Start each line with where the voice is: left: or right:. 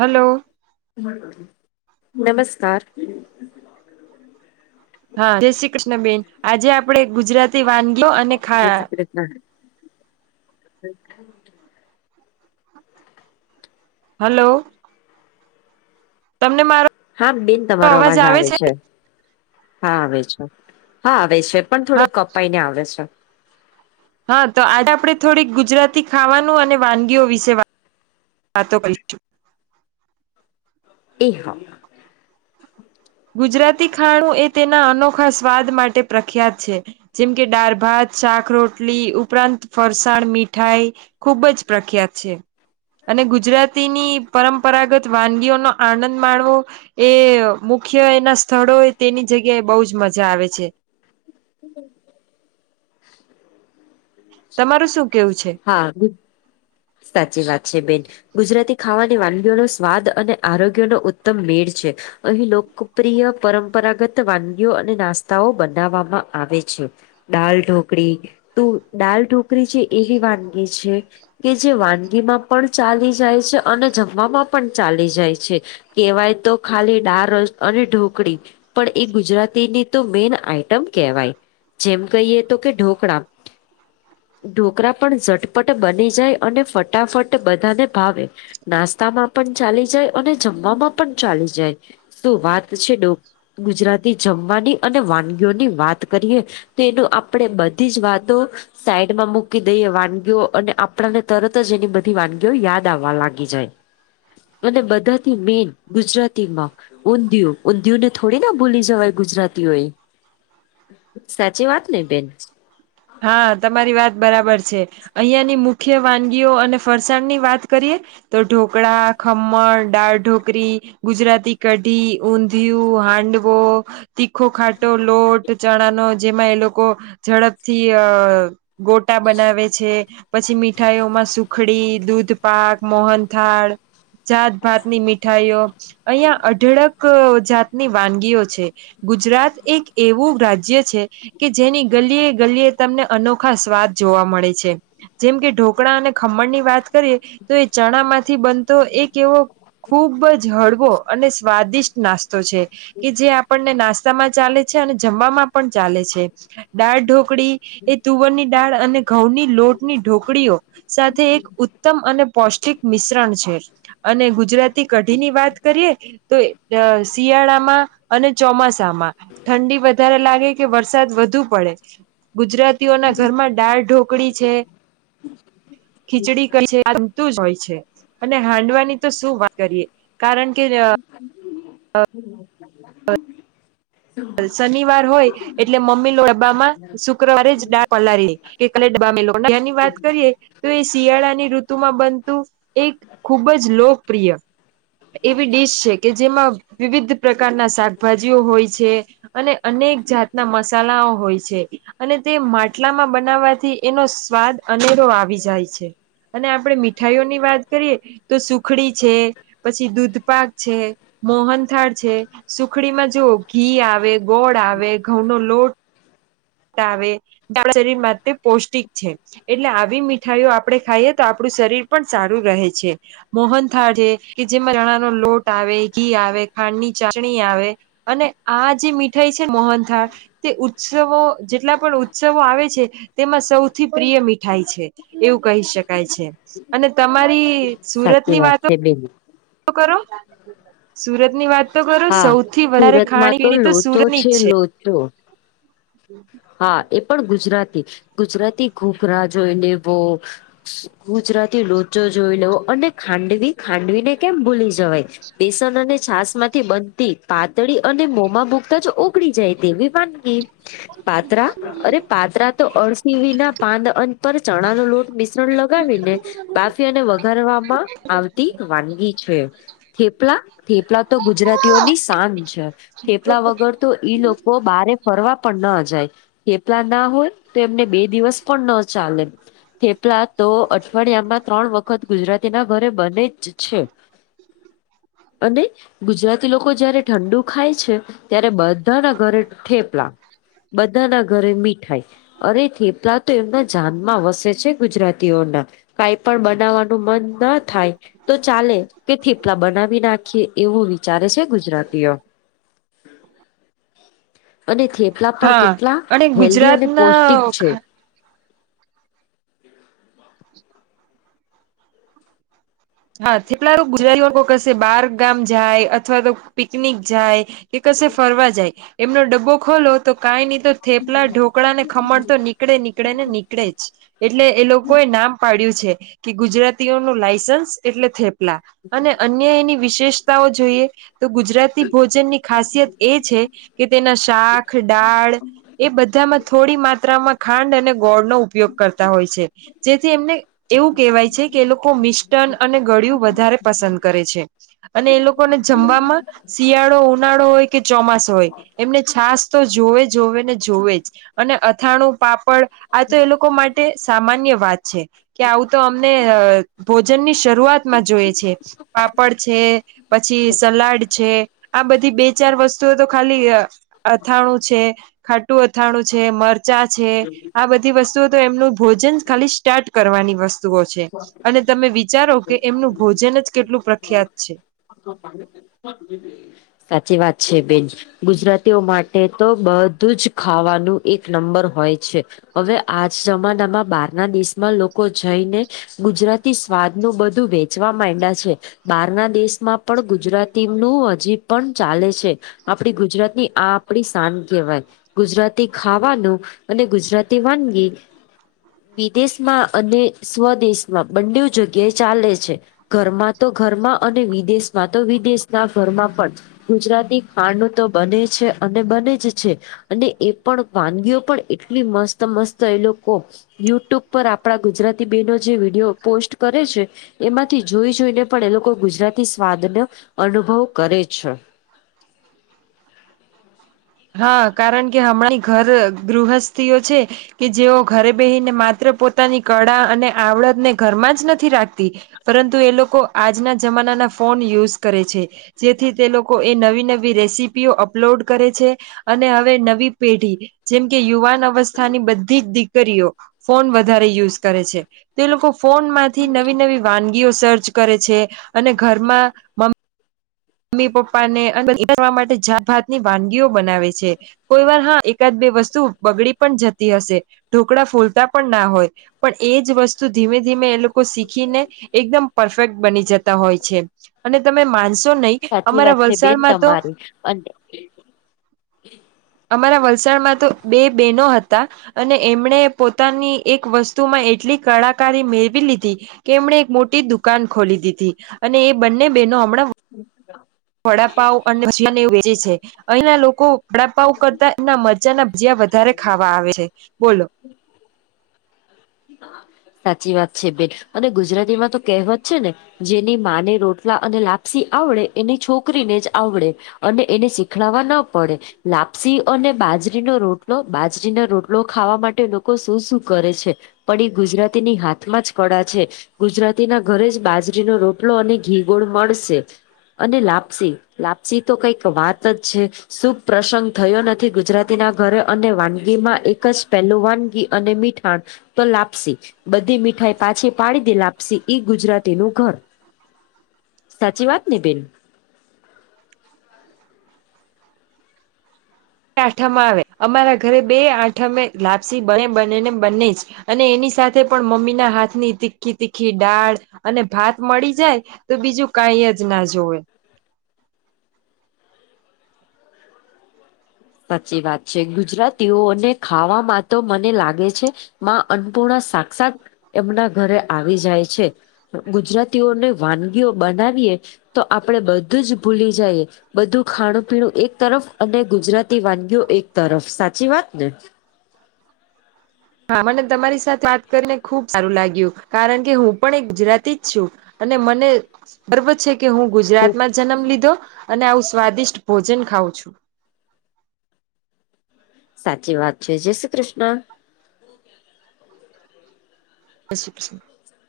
right: Hello
left: [inaudible] નમસ્કાર
right: હા જય શ્રી કૃષ્ણ બેેન આજે આપડે ગુજરાતી વાનગીઓ અને ખા
left: ના
right: હલો તમને મારો
left: હા બિન તમારો અવાજ આવે છે હા આવે છે હા આવે છે. પણ થોડો
right: હા
left: કપાઈ ને આવે છે.
right: હા તો આજે આપણે થોડીક ગુજરાતી ખાવાનું અને વાનગીઓ વિશે વાતો કરીશ.
left: એ હ
right: ગુજરાતી ખાણું એ તેના અનોખા સ્વાદ માટે પ્રખ્યાત છે. જેમ કે દાળ ભાત શાક રોટલી ઉપરાંત ફરસાણ મીઠાઈ ખુબ જ પ્રખ્યાત છે. અને ગુજરાતીની પરંપરાગત વાનગીઓનોો આનંદ માણવો એ મુખ્ય એના સ્થળો તેની જગ્યાએ બહુ જ મજા આવે છે.
left: હમ
right: તમારું શું કેવું છે.
left: હા સાચી વાત છે બેન ગુજરાતી ખાવાની વાનગીઓનો સ્વાદ અને આરોગ્ય નો ઉત્તમ મેળ છે. અહીં લોકપ્રિય પરંપરાગત વાનગીઓ અને નાસ્તાઓ બનાવવામાં આવે છે. દાલ ઢોકરીી તો દાલ ઢોકી છે એવી વાનગી છે. કે જે વાનગીમાં પણ ચાલી જાય છે અને જમવામાં પણ ચાલી જાય છે. કહેવાય તો ખાલી ડાળસ અને ઢોકળી પણ એ ગુજરાતીની તો મેન આઈટમ કહેવાય. જેમ કહીએ તો કે ઢોકળા ઢોકળા પણ ઝટપટ બને જાય અને ફટાફટ બધાને ભાવે નાસ્તામાં પણ ચાલી જાય. અને જમવામાં પણ ચાલી જાય શું વાત છે, ડો ગુજરાતી જમવાની અને વાનગીઓની વાત કરીએ. તેનું આપણે બધી જ વાતો સાઈડમાં મૂકી દઈએ વાનગીઓ અને આ પણને તરત જ એની બધી વાનગીઓ યાદ આવવા લાગી જાય. અને બધાથી મેન ગુજરાતીમાં ઊંધિયું ઊંધિયુ ને થોડી ના ભૂલી જવાય ગુજરાતીઓ એ સાચી વાત ને બેન?
right: હા તમારી વાત બરાબર છે. અહિયાંની મુખ્ય વાનગીઓ અને ફરસાણની વાત કરીએ. તો ઢોકળા, ખમ્મણ, ડાળ ઢોકળી, ગુજરાતી કઢી ઊંધિયું, હાંડવો. તીખો ખાટો લોટ ચણાનો જેમાં એ લોકો ઝડપથી અ ગોટા બનાવે છે. પછી મીઠાઈઓમાં સુખડી, દૂધપાક, મોહનથાળ જાતભાતની મીઠાઈઓ અહીંયા અઢળક જાતની વાનગીઓ છે. ગુજરાત એક એવું રાજ્ય છે, કે જેની ગલીએ ગલીએ તમને અનોખા સ્વાદ જોવા મળે છે. જેમ કે ઢોકળા અને ખમણની વાત કરીએ તો એ ચણામાંથી બનતો એક એવો ખુબ જ હળવો અને સ્વાદિષ્ટ નાસ્તો છે. કે જે આપણને નાસ્તામાં ચાલે છે, અને જમવામાં પણ ચાલે છે, દાળ ઢો કળી એ તુવરની ડાળ અને ઘઉંની લોટની ઢોકળીઓ સાથે એક ઉત્તમ અને પૌષ્ટિક મિશ્રણ છે, અને ગુજરાત તી કઢી ની વાત કરીએ તો અ શિયાળામાં અને ચોમાસામાં ઠંડી વધારે લાગે કે વરસાદ વધુ પડે ગુજરાતીઓના ઘરમાં દાળ ઢોકળી છે, ખીચડી [unintelligible] છે. બધું જ હોય છે, અને હાંડવાની તો શું વાત કરીએ કારણ કે અ
left: [inaudible]
right: શનિવાર હોય એટલે મમ્મી લો ડબ્બામાં શુક્રવારે જ ડાળ પલારીએ કે કાલે [unintelligible] વાત કરીએ. તો એ શિયાળાની ઋતુમાં બનતું એક ખૂબ જ લોકપ્રિય એવી ડીશ છે, કે જેમાં વિવિધ પ્રકારના શાકભાજીઓ હોય છે. અને અનેક જાતના મસાલાઓ હોય છે. અને તે માટલામાં બનાવવાથી એનો સ્વાદ અનેરો આવી જાય છે. અને આપણે મીઠાઈઓની વાત કરીએ તો સુખડી છે. પછી દૂધપાક છે, મોહનથાળ છે, સુખડીમાં જુઓ ઘી આ વે ગોળ આવે ઘઉંનો લો ટ આવે આપણા શરીર માટે પૌષ્ટિક છે. એટલે આવી મીઠાઈઓ આપણે ખાઈએ તો આપણું શરીર પણ સારું રહે છે. મોહન થાળ છે, કે જેમાં ચણાનો લોટ આવે ઘી આવે ખાંડની ચાસણી આવે અને આ જે મીઠાઈ છે, મોહનથાળ તે ઉત્સવો જેટલા પણ ઉત્સવો આવે છે, તેમાં સૌથી પ્રિય મીઠાઈ છે. એવું કહી શકાય છે, અને તમારી સુરત
left: સાચી
right: ની
left: વાત
right: વાતો
left: છે બેન
right: કરો સુરતની વાત તો કરો
left: હા
right: સૌથી વધારે
left: સુરતમાં
right: ખાણી પીણી તો
left: લોચો
right: સુરની જ છે.
left: [inaudible]
right: હમ [unintelligible] [inaudible]
left: હા એ પણ ગુજરાતી ગુજરાતી ધૂઘરા જોઈને વો ગુજરાતી લોચો જોઈ લેવ અને ખાંડવી ખાંડવીને કેમ ભૂલી જવાય બેસન અને છાસ માંથી બનતી પાતળી અને મોમા મૂકતા જ ઓગળી જાય તેવી વાનગી. પાત્રા અરે પાત્રા તો અળસીવી ના પાંદ અંત પર ચણા નો લોટ મિશ્રણ લગાવી ને. બાફીને વઘારવામાં આવતી વાનગી છે. થેપલા, થેપલા તો ગુજરાતીઓની શાન છે, થેપલા વગર તો ઈ લોકો બારે ફરવા પણ ન હતા. થેપલા ના હોય, તો એમને બે દિવસ પણ ન ચાલે. થેપલા તો અઠવાડિયામાં ત્રણ વખત ગુજરાતી ના ઘરે બને જ છે. અને. ગુજરાતી લોકો જયારે ઠંડુ ખાય છે, ત્યારે બધાના ઘરે ઠેપલા. બધા ના ઘરે મીઠાઈ. અરે, થેપલા તો એમના જાનમાં વસે છે! ગુજરાતીઓના. કઈ પણ બનાવાનું મન ના થાય. તો ચાલે કે થેપલા બનાવી નાખીએ, એવું વિચારે છે ગુજરાતીઓ. અને થેપલા પણ
right: હા
left: કેટલા
right: અને
left: હેલ્ધી અને
right: ગુજરાતના
left: પૌષ્ટિક છે.
right: હા, થેટલા ગુજરાતી કશે બહિહાર ગામ જાય, અથવા તો પિકનિક જાય. કશે ફરવા જાય, એમનો ડબ્બો ખોલો, તો કાંઈ નહીં તો થેપલા, ઢોકળ ને ખમણ તો. નીકડે, નીકળે ને, નીકળે જ. એટલે એ લોકો એ નામ પાડ્યું છે કે, ગુજરાતીઓનું લાયસન્સ એટલે થેપલા અને અન્ય એની વિશેષતાઓ જોઈએ તો, ગુજરાતી. ભોજન ની ખાસિયત એ છે કે, તેના શાક, દાળ. એ બધામાં થોડી માત્રામાં ખાંડ અને ગોળનો ઉપયોગ કરતા હોય છે, જેથી એમને એવું કહેવાય છે કે એ લોકો મિસ્ટન અને ગળિયું વધારે પસંદ કરે છે, અને એ લોકોને જમવામાં શિયાળો, ઉનાળો હોય કે ચોમાસ હોય. એમને છાશ તો જોવે, જોવે ને જોવે જ, અને અથાણું, પાપડ આ તો એ લોકો માટે સામાન્ય વાત છે. કે આવું તો અમને ભોજન ની શરૂઆતમાં જોએ છે. પાપડ છે, પછી સલાડ છે, આ બધી બે ચાર વસ્તુઓ તો ખાલી અથાણું છે, ખાટું અથાણું છે, મરચાં છે, આ બધા વસ્તુ, એમનું ભોજન ખાલી સ્ટાર્ટ કરવાની વસ્તુઓ છે, અને તમે ધારો કે, એમનું ભોજન જ કેટલું પ્રખ્યાત છે.
left: સાચી વાત છે બેન. ગુજરાતીઓ માટે તો બધું જ ખાવાનું એક નંબર હોય છે. હવે આજના જમાનામાં બાર ના દેશમાં લોકો જઈને. ગુજરાતી સ્વાદ નું બધું વેચવા માંડયા છે. બહારના દેશમાં પણ ગુજરાતી નું હજી પણ ચાલે છે. આપડી ગુજરાતની આ આપડી શાન કહેવાય. ગુજરાતી ખાવાનું અને ગુજરાતી વાનગી. વિદેશમાં અને. સ્વદેશમાં બંને જગ્યાએ ચાલે છે, ઘરમાં તો ઘરમાં. અને વિદેશમાં તો, વિદેશના ઘરમાં પણ. ગુજરાતી ખાંડ તો બને છે, અને બને જ છે. અને એ પણ વાનગીઓ પણ એટલી મસ્ત મસ્ત એ લોકો યુટ્યુબ પર આપડા ગુજરાતી બેનો જે વિડીયો પોસ્ટ કરે છે. એમાંથી જોઈ જોઈને પણ, એ લોકો ગુજરાતી સ્વાદનો અનુભવ કરે છે.
right: હા, કારણ કે હમણાં ઘર ગૃહસ્થથીઓ છે. કે જેઓ ઘરે બેહીને માત્ર પોતાની કળા અને આવડતને ઘરમાં જ નથી રાખતી. પરંતુ એ લોકો આજના જમાનાના ફોન યુઝ કરે છે. જેથી તે લોકો એ નવી-નવી રેસીપીઓ અપલોડ કરે છે. અને હવે નવી પેઢી જેમ કે યુવાન અવસ્થાની બધી જ દીકરીઓ ફોન વધારે યુઝ કરે છે તો એ લોકો ફોન માંથી નવી નવી વાનગીઓ સર્ચ કરે છે અને ઘરમાં મમ્મી પપ્પા ને અને [unintelligible] કરવા માટે જાત ભાત ની વાનગીઓ બનાવે છે. કોઈ વાર હા એકાદ બે વસ્તુ બગડી પણ જતી હશે ઢોકળા ફૂલતા પણ ના હોય. પણ એજ વસ્તુ ધીમે ધીમે એ લોકો શીખીને એકદમ પરફેક્ટ બની જતા હોય છે. અને તમે માનશો નહી
left: સાચી
right: અમારા
left: વાત છે બેન
right: વલસાડમાં તો
left: [unintelligible]
right: અમારા વલસાડમાં તો બે બેનો હતા અને એમણે પોતાની એક વસ્તુમાં એટલી કળાકારી મેળવી લીધી કે એમણે એક મોટી દુકાન ખોલી દીધી અને એ બંને બહેનો હમણાં
left: [inaudible]
right: વડાપાવ અને ભજીયા ને એવું વેચે છે અહીંના લોકો વડાપાવ કરતા એમના મરચા ના ભજીયા વધારે ખાવા આવે છે બોલો
left: સાચી વાત છે બેન અને ગુજરાતીમાં તો કહેવત છે ને જેની માને રોટલા અને લાપસી આવડે એની છોકરીને જ આવડે. અને એને શીખડવા ન પડે લાપસી અને બાજરીનો રોટલો બાજરીનો રોટલો ખાવા માટે લોકો શું શું કરે છે. પડી ગુજરાતીની હાથમાં જ કળા છે. ગુજરાતીના ઘરે જ બાજરીનો રોટલો અને ઘી ગોળ મળશે. અને લાપસી લાપસી તો કઈક વાત જ છે. શુભ પ્રસંગ થયો નથી ગુજરાતી ના ઘરે અને વાનગી માં એક જ પહેલું વાનગી અને મીઠાણ તો લાપસી. બધી મીઠાઈ પાછી પાડી દે લાપસી ઈ ગુજરાતીનું ઘર. સાચી વાત ને બેન [inaudible]
right: આઠમ આવે અમારા ઘરે બે આઠમે લાપસી બને બને ને બને જ. અને એની સાથે પણ મમ્મીના હાથની તીખી તીખી ડાળ અને ભાત મળી જાય તો બીજું કઈ જ ના જોવે.
left: સાચી વાત છે ગુજરાતીઓને ખાવામાં તો મને લાગે છે. માં અન્નપૂર્ણા સાક્ષાત એમના ઘરે આવી જાય છે. ગુજરાતીઓને વાનગીઓ બનાવીએ તો આપણે બધું જ ભૂલી જઈએ બધું ખાણું પીણું એક તરફ અને ગુજરાતી વાનગી એક તરફ સાચી વાત ને
right: હા મને તમારી સાથે વાત કરીને ખુબ સારું લાગ્યું કારણ કે હું પણ એક ગુજરાતી જ છું. અને મને ગર્વ છે કે હું ગુજરાતમાં જન્મ લીધો અને આવું સ્વાદિષ્ટ ભોજન ખાઉં છું.
left: સાચી વાત છે જય શ્રી કૃષ્ણ.
right: [unintelligible]